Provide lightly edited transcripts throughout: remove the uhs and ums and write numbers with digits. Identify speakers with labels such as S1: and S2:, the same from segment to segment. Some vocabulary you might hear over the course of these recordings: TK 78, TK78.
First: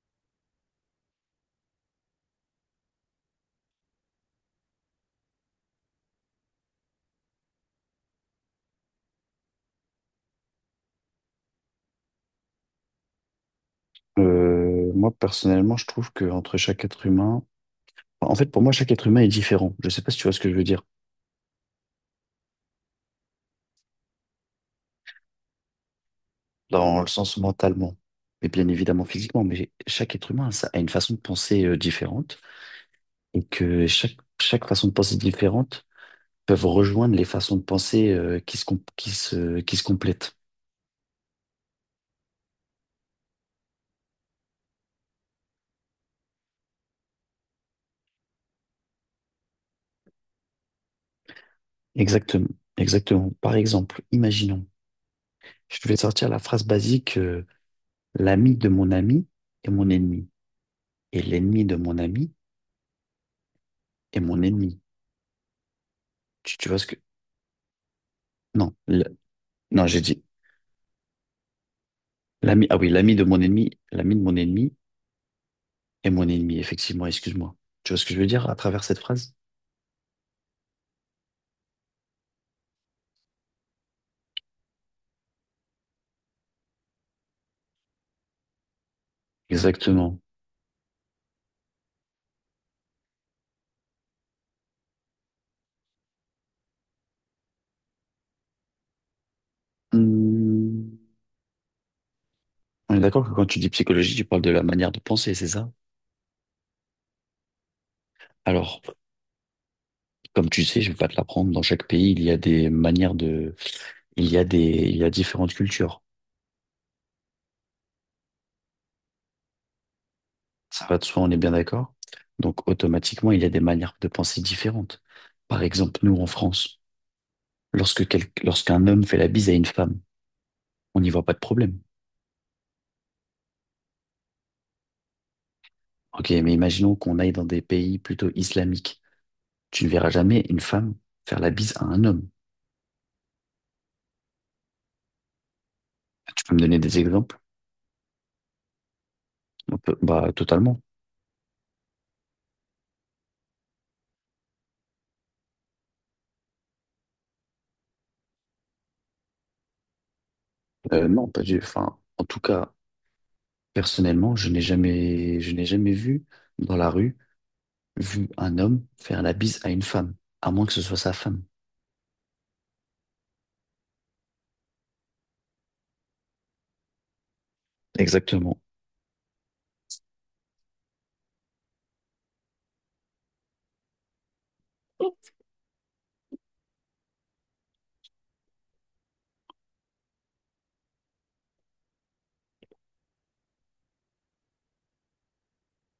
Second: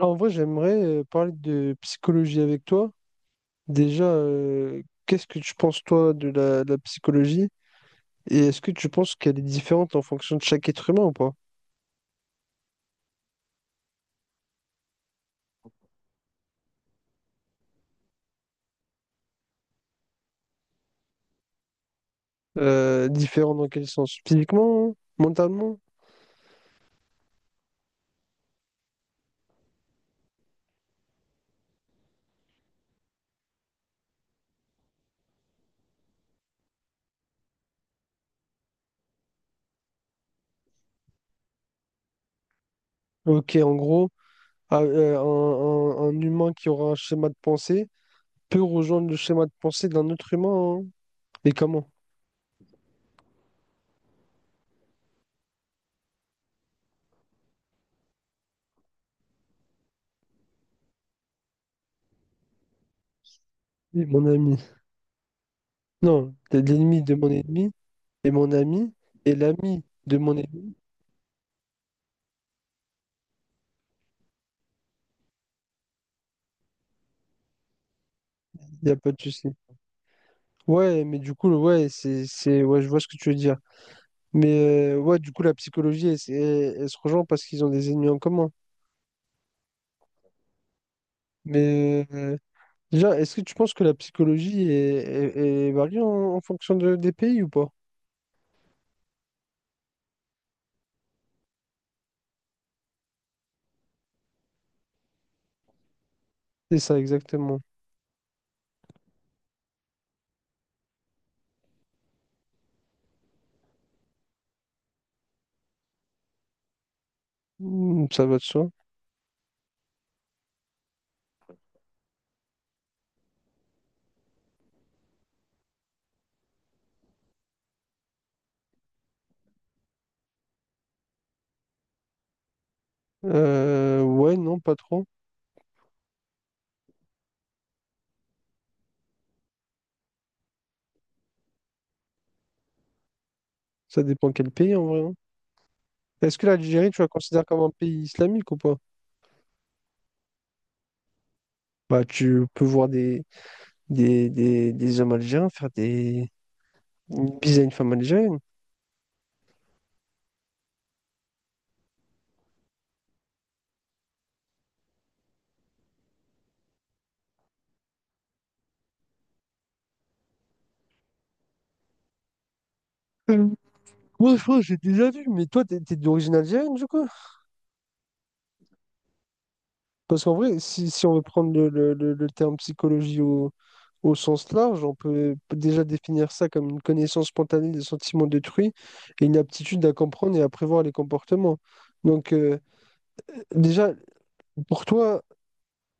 S1: En vrai, j'aimerais parler de psychologie avec toi. Déjà, qu'est-ce que tu penses, toi, de la psychologie? Et est-ce que tu penses qu'elle est différente en fonction de chaque être humain ou pas?
S2: Moi, personnellement, je trouve que entre chaque être humain, enfin, en fait, pour moi, chaque être humain est différent. Je sais pas si tu vois ce que je veux dire,
S1: Différente dans quel sens? Physiquement? Hein? Mentalement?
S2: dans le sens mentalement, et bien évidemment physiquement, mais chaque être humain ça, a une façon de penser différente, et que chaque façon de penser différente peuvent rejoindre les façons de penser qui se complètent.
S1: Ok, en gros, ah, euh, un, un humain qui aura un schéma de pensée peut rejoindre le schéma de pensée d'un autre humain, hein. Et comment?
S2: Exactement, exactement. Par exemple, imaginons, je vais sortir la phrase basique, l'ami de mon ami est mon ennemi, et l'ennemi de mon ami
S1: Oui,
S2: est
S1: mon
S2: mon
S1: ami.
S2: ennemi.
S1: Non,
S2: Tu,
S1: t'es
S2: tu vois ce que,
S1: l'ennemi de mon ennemi et mon
S2: Non,
S1: ami
S2: le-
S1: est l'ami
S2: non, j'ai
S1: de
S2: dit
S1: mon ennemi.
S2: l'ami. Ah oui, l'ami de mon ennemi est mon ennemi, effectivement, excuse-moi. Tu vois ce que je veux dire à
S1: Il
S2: travers
S1: n'y a
S2: cette
S1: pas de
S2: phrase?
S1: souci. Ouais, mais du coup, ouais, c'est, ouais, je vois ce que tu veux dire. Ouais, du coup, la psychologie, elle se rejoint parce qu'ils ont des ennemis en commun.
S2: Exactement.
S1: Mais euh, Déjà, est-ce que tu penses que la psychologie est variée en fonction des pays ou pas?
S2: Hmm, On est d'accord que quand tu dis psychologie, tu parles de la manière de penser, c'est ça?
S1: C'est ça exactement.
S2: Alors, comme tu sais, je vais pas te l'apprendre, dans chaque pays, il y a des, il y a différentes cultures.
S1: Ça va de soi.
S2: Ça va de soi, on est bien d'accord? Donc, automatiquement, il y a des manières de penser différentes. Par exemple, nous, en France, lorsqu'un homme fait la bise à une femme, on n'y voit pas de problème.
S1: Ouais, non, pas trop.
S2: Ok, mais imaginons qu'on aille dans des pays plutôt islamiques. Tu ne verras jamais une femme faire la bise à un homme.
S1: Ça dépend quel pays en vrai, hein. Est-ce que
S2: Tu peux me donner
S1: l'Algérie, tu
S2: des
S1: la
S2: exemples?
S1: considères comme un pays islamique ou pas?
S2: Bah, totalement.
S1: Bah, tu peux voir des hommes algériens faire des bises à une femme algérienne.
S2: Non, pas du. Enfin, en tout cas, personnellement, je n'ai jamais vu dans la rue, vu un homme faire la bise à une femme, à moins que ce soit sa femme.
S1: Ouais, je crois que j'ai déjà vu, mais toi, t'es d'origine algérienne, du coup?
S2: Exactement.
S1: Parce qu'en vrai, si on veut prendre le terme psychologie au sens large, on peut déjà définir ça comme une connaissance spontanée des sentiments d'autrui et une aptitude à comprendre et à prévoir les comportements. Donc, déjà, pour toi,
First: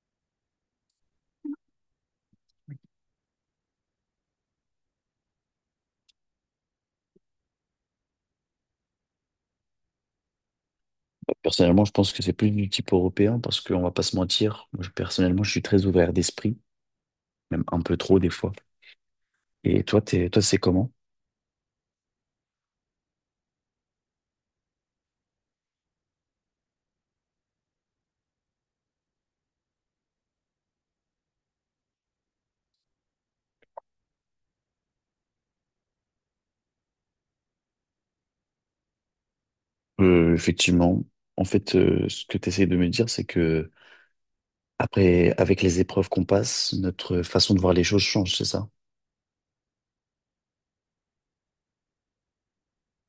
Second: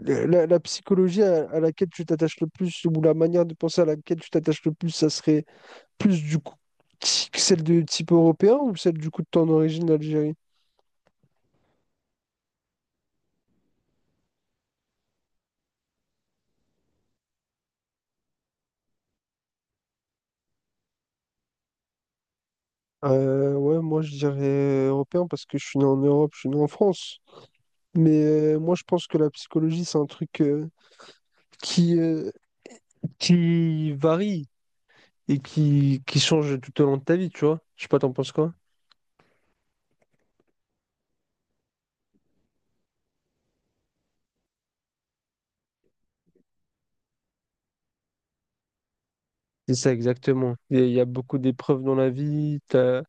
S1: la psychologie à laquelle tu t'attaches le plus, ou la manière de penser à laquelle tu t'attaches le plus, ça serait plus du coup celle de type européen ou celle du coup de ton origine d'Algérie?
S2: Personnellement, je pense que c'est plus du type européen parce qu'on va pas se mentir. Moi, personnellement, je suis très ouvert d'esprit, même un peu trop des fois. Et toi, toi, c'est comment?
S1: Ouais, moi je dirais européen parce que je suis né en Europe, je suis né en France. Moi je pense que la psychologie c'est un truc qui, euh, qui varie et qui change tout au long de ta vie, tu vois. Je sais pas, t'en penses quoi?
S2: Effectivement, en fait, ce que tu essayes de me dire, c'est que après, avec les épreuves qu'on passe, notre façon de voir les choses change, c'est ça?
S1: C'est ça exactement. Il y a beaucoup d'épreuves dans la vie. T'as,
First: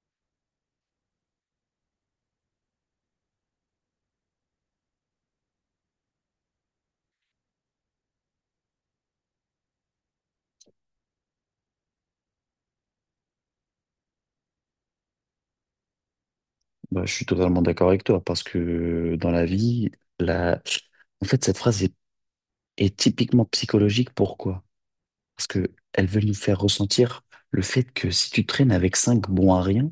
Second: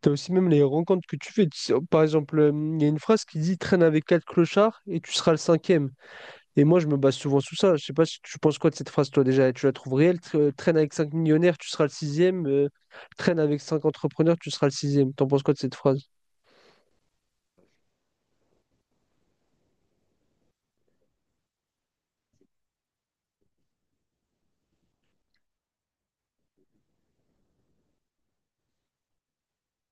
S1: t'as aussi même les rencontres que tu fais. Tu sais, par exemple, il y a une phrase qui dit, traîne avec quatre clochards et tu seras le cinquième. Et moi, je me base souvent sur ça. Je sais pas si tu penses quoi de cette phrase, toi, déjà. Tu la trouves réelle? Traîne avec 5 millionnaires, tu seras le sixième. Traîne avec 5 entrepreneurs, tu seras le sixième. T'en penses quoi de cette phrase?
S2: Bah, je suis totalement d'accord avec toi, parce que dans la vie, la... en fait, cette phrase est typiquement psychologique. Pourquoi? Parce que elle veut nous faire ressentir le fait que si tu traînes avec cinq bons à rien,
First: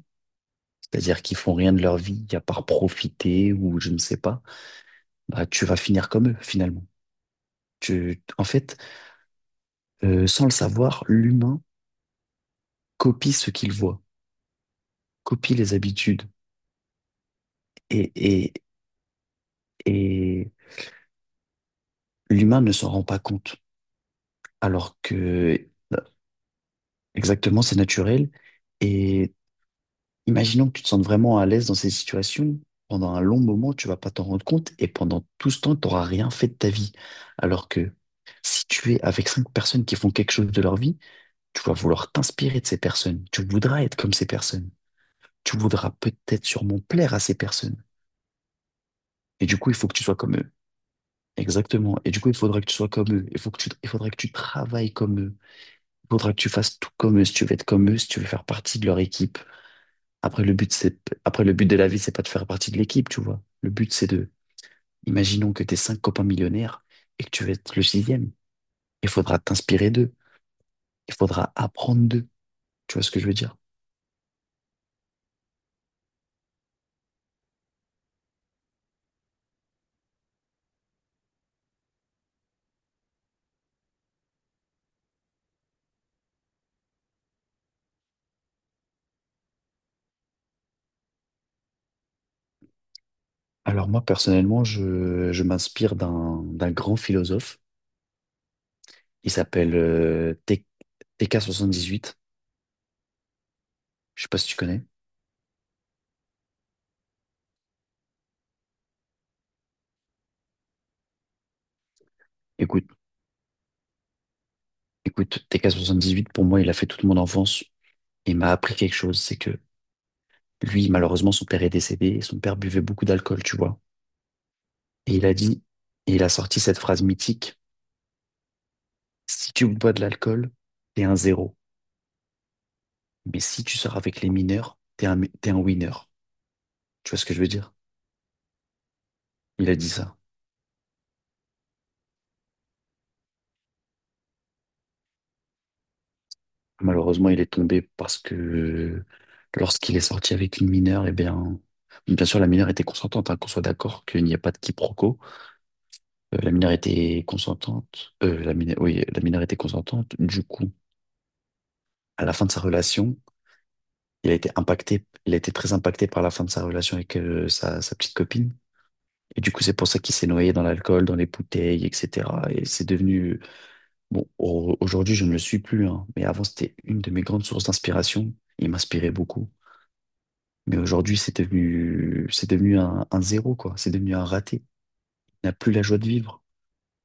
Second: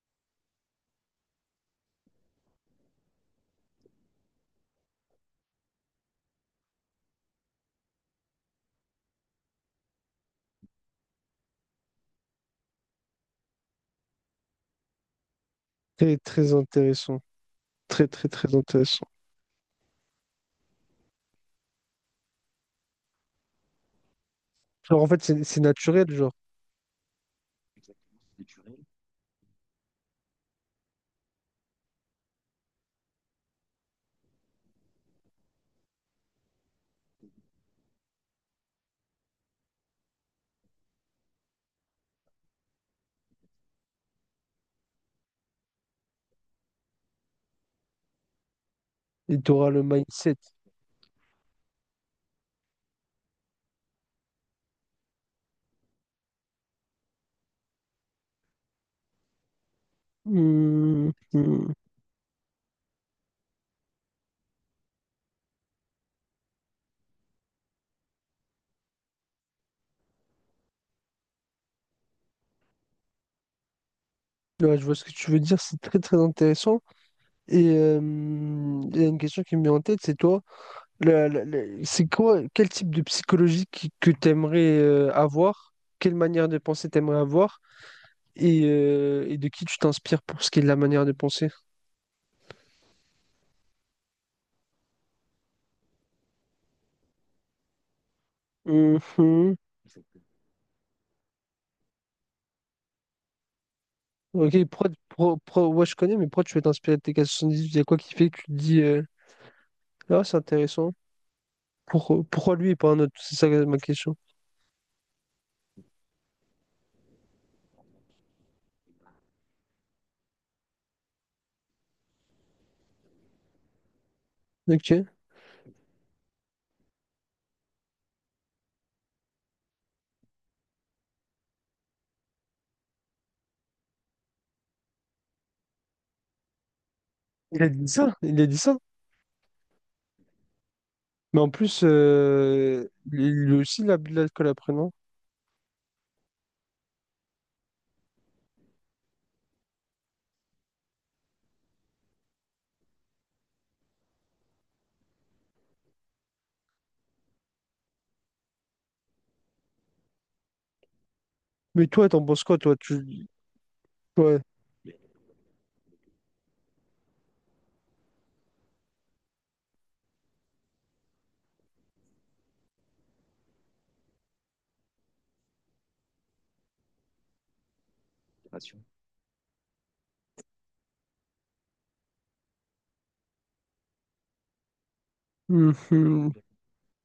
S2: c'est-à-dire qui font rien de leur vie, à part profiter ou je ne sais pas, bah, tu vas finir comme eux, finalement. En fait, sans le savoir, l'humain copie ce qu'il voit, copie les
S1: Très,
S2: habitudes.
S1: très intéressant. Très,
S2: Et,
S1: très,
S2: et,
S1: très intéressant.
S2: et l'humain ne s'en rend pas compte. Alors
S1: Genre, en fait, c'est
S2: que, bah,
S1: naturel, genre.
S2: exactement, c'est naturel. Et imaginons que tu te sentes vraiment à l'aise dans ces situations. Pendant un long moment, tu vas pas t'en rendre compte. Et pendant tout ce temps, tu n'auras rien fait de ta vie. Alors que si tu es avec cinq personnes qui font quelque chose de leur vie, tu vas vouloir t'inspirer de ces personnes. Tu voudras être comme ces personnes. Tu voudras peut-être sûrement plaire à ces personnes.
S1: Et
S2: Et
S1: tu
S2: du
S1: auras
S2: coup, il
S1: le
S2: faut que tu sois
S1: mindset.
S2: comme eux. Exactement. Et du coup, il faudra que tu sois comme eux. Il faudra que tu travailles comme eux. Il faudra que tu fasses tout comme eux si tu veux être comme eux, si tu veux faire partie de leur équipe. Après, le but, c'est,
S1: Hmm,
S2: après, le but
S1: hmm.
S2: de la vie, c'est pas de faire partie de l'équipe, tu vois. Le but, c'est de, imaginons que t'es cinq copains millionnaires et que tu veux être le sixième. Il faudra t'inspirer d'eux. Il faudra apprendre d'eux. Tu vois ce que je veux dire?
S1: Ouais, je vois ce que tu veux dire. C'est très, très intéressant. Et euh, il y a une question qui me vient en tête, c'est toi. C'est quoi, quel type de psychologie que tu aimerais avoir? Quelle manière de penser t'aimerais avoir? Et de qui tu t'inspires pour ce qui est de la manière de penser?
S2: Alors moi, personnellement, je m'inspire d'un grand philosophe. Il
S1: Mhm.
S2: s'appelle T- 18. Je sais pas si tu
S1: Ok,
S2: connais.
S1: ouais, je connais, mais pourquoi tu veux t'inspirer de TK 78? Il y a quoi qui fait que tu te dis, c'est intéressant. Pourquoi lui et
S2: Écoute,
S1: pas un autre? C'est ça ma question.
S2: Écoute, TK78, pour moi, il a fait toute mon enfance et m'a appris quelque chose. C'est que lui, malheureusement, son père est décédé et son père buvait beaucoup d'alcool, tu vois.
S1: Ok.
S2: Et il a dit, et il a sorti cette phrase mythique, si tu bois de l'alcool, t'es un zéro. Mais si tu sors avec les mineurs, t'es un winner. Tu vois ce que je veux
S1: Il a
S2: dire?
S1: dit ça, il a dit ça.
S2: Il a dit ça.
S1: Mais en plus, lui aussi, il a bu de l'alcool après, non?
S2: Malheureusement, il est tombé parce que lorsqu'il est sorti avec une mineure, eh bien, bien sûr, la mineure était consentante, hein, qu'on soit d'accord qu'il n'y a pas de quiproquo. La minorité consentante, oui, la minorité consentante, du coup,
S1: Mais toi, t'en
S2: à la
S1: penses
S2: fin de
S1: quoi,
S2: sa
S1: toi?
S2: relation,
S1: Tu...
S2: il a
S1: Ouais.
S2: été impacté, il a été très impacté par la fin de sa relation avec sa petite copine. Et du coup, c'est pour ça qu'il s'est noyé dans l'alcool, dans les bouteilles, etc. Et c'est devenu, bon, aujourd'hui, je ne le suis plus, hein, mais avant, c'était une de mes grandes sources d'inspiration. Il m'inspirait beaucoup. Mais aujourd'hui, c'est devenu un zéro, quoi. C'est devenu un raté. Il n'a plus la joie de
S1: Mhm.
S2: vivre.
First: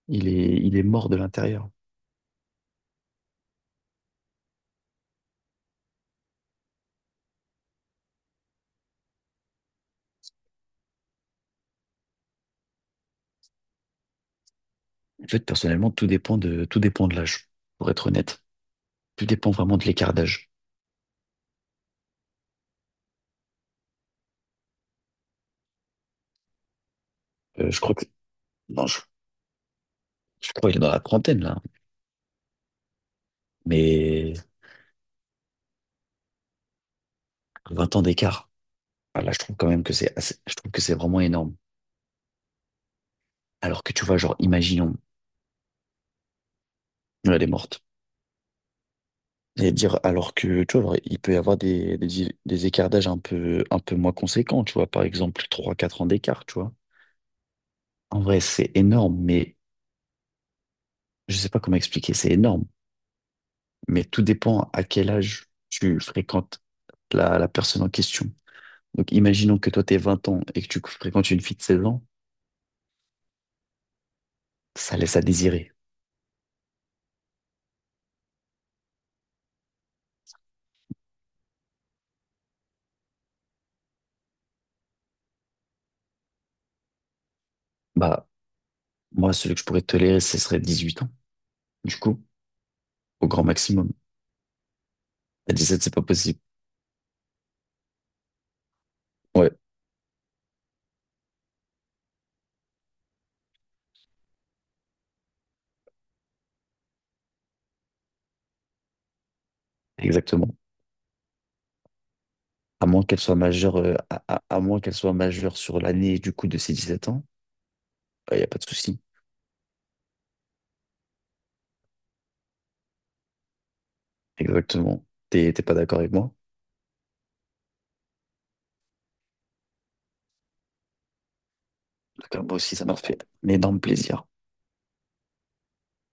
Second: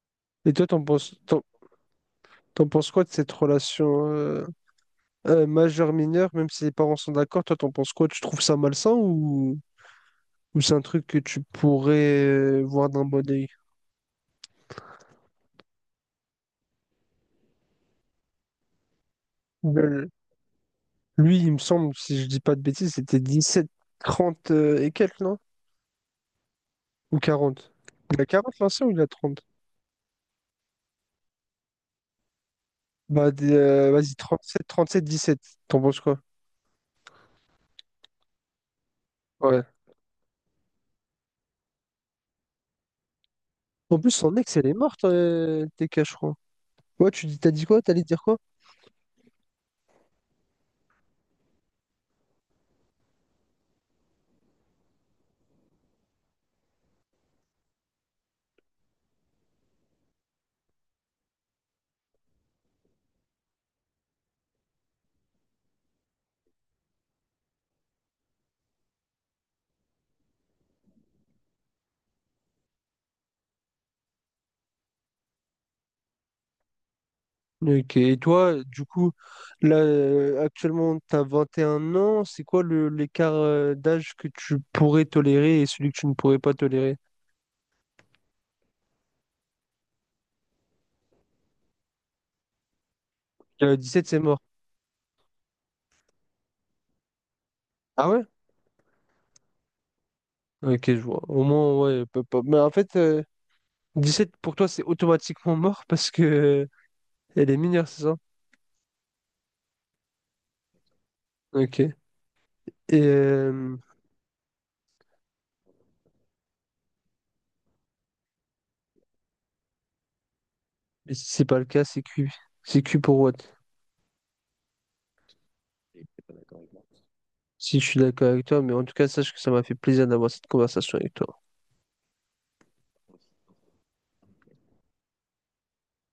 S2: Il
S1: Et
S2: est,
S1: toi,
S2: il est mort de l'intérieur.
S1: t'en penses quoi de cette relation? Majeur, mineur, même si les parents sont d'accord, toi, t'en penses quoi? Tu trouves ça malsain ou c'est un truc que tu pourrais voir d'un bon œil?
S2: En fait, personnellement, tout dépend de l'âge, pour être honnête. Tout dépend vraiment de
S1: Euh,
S2: l'écart d'âge.
S1: Lui, il me semble, si je dis pas de bêtises, c'était 17, 30 et quelques, non? Ou
S2: Euh,
S1: 40.
S2: je crois que,
S1: Il a 40 l'ancien
S2: non,
S1: ou
S2: je,
S1: il a 30.
S2: je crois qu'il est dans la trentaine, là.
S1: Bah, vas-y,
S2: Mais
S1: sept 17. T'en penses quoi?
S2: 20 ans d'écart, ah, là, je trouve
S1: Ouais.
S2: quand même que je trouve que c'est vraiment énorme. Alors que
S1: En
S2: tu
S1: plus,
S2: vois,
S1: son
S2: genre,
S1: ex, elle est
S2: imaginons,
S1: morte, TK, je crois. Ouais, tu dis,
S2: elle est
S1: t'as dit quoi?
S2: morte.
S1: T'allais dire quoi?
S2: Et dire, alors que, tu vois, genre, il peut y avoir des écarts d'âge un peu moins conséquents, tu vois. Par exemple, trois quatre ans d'écart, tu vois. En vrai, c'est énorme, mais je sais pas comment expliquer, c'est énorme. Mais tout dépend à quel âge tu fréquentes la personne en question. Donc, imaginons que toi, t'es 20 ans et que tu fréquentes une fille de 16 ans, ça laisse à désirer.
S1: Ok, et toi, du coup, là, actuellement, tu as 21 ans, c'est quoi l'écart d'âge que tu pourrais tolérer et celui que tu ne pourrais pas tolérer?
S2: Bah, moi, celui que je pourrais tolérer, ce serait 18 ans, du coup, au grand maximum.
S1: 17, c'est mort.
S2: À 17 c'est pas possible.
S1: Ah ouais?
S2: Ouais,
S1: Ok, je vois. Au moins, ouais. Mais en fait, 17, pour toi, c'est automatiquement mort, parce que elle est mineure, c'est ça?
S2: exactement.
S1: Ok.
S2: À moins qu'elle soit majeure,
S1: Euh,
S2: à moins qu'elle soit majeure sur l'année, du coup, de ses 17 ans, il n'y a pas de souci.
S1: et si c'est pas le cas, c'est cuit. C'est cuit pour what?
S2: Exactement. T'es pas d'accord avec moi?
S1: Si je suis d'accord avec toi, mais en tout cas, sache que ça m'a fait plaisir d'avoir cette conversation avec toi.
S2: D'accord, moi aussi, ça m'a fait un énorme plaisir.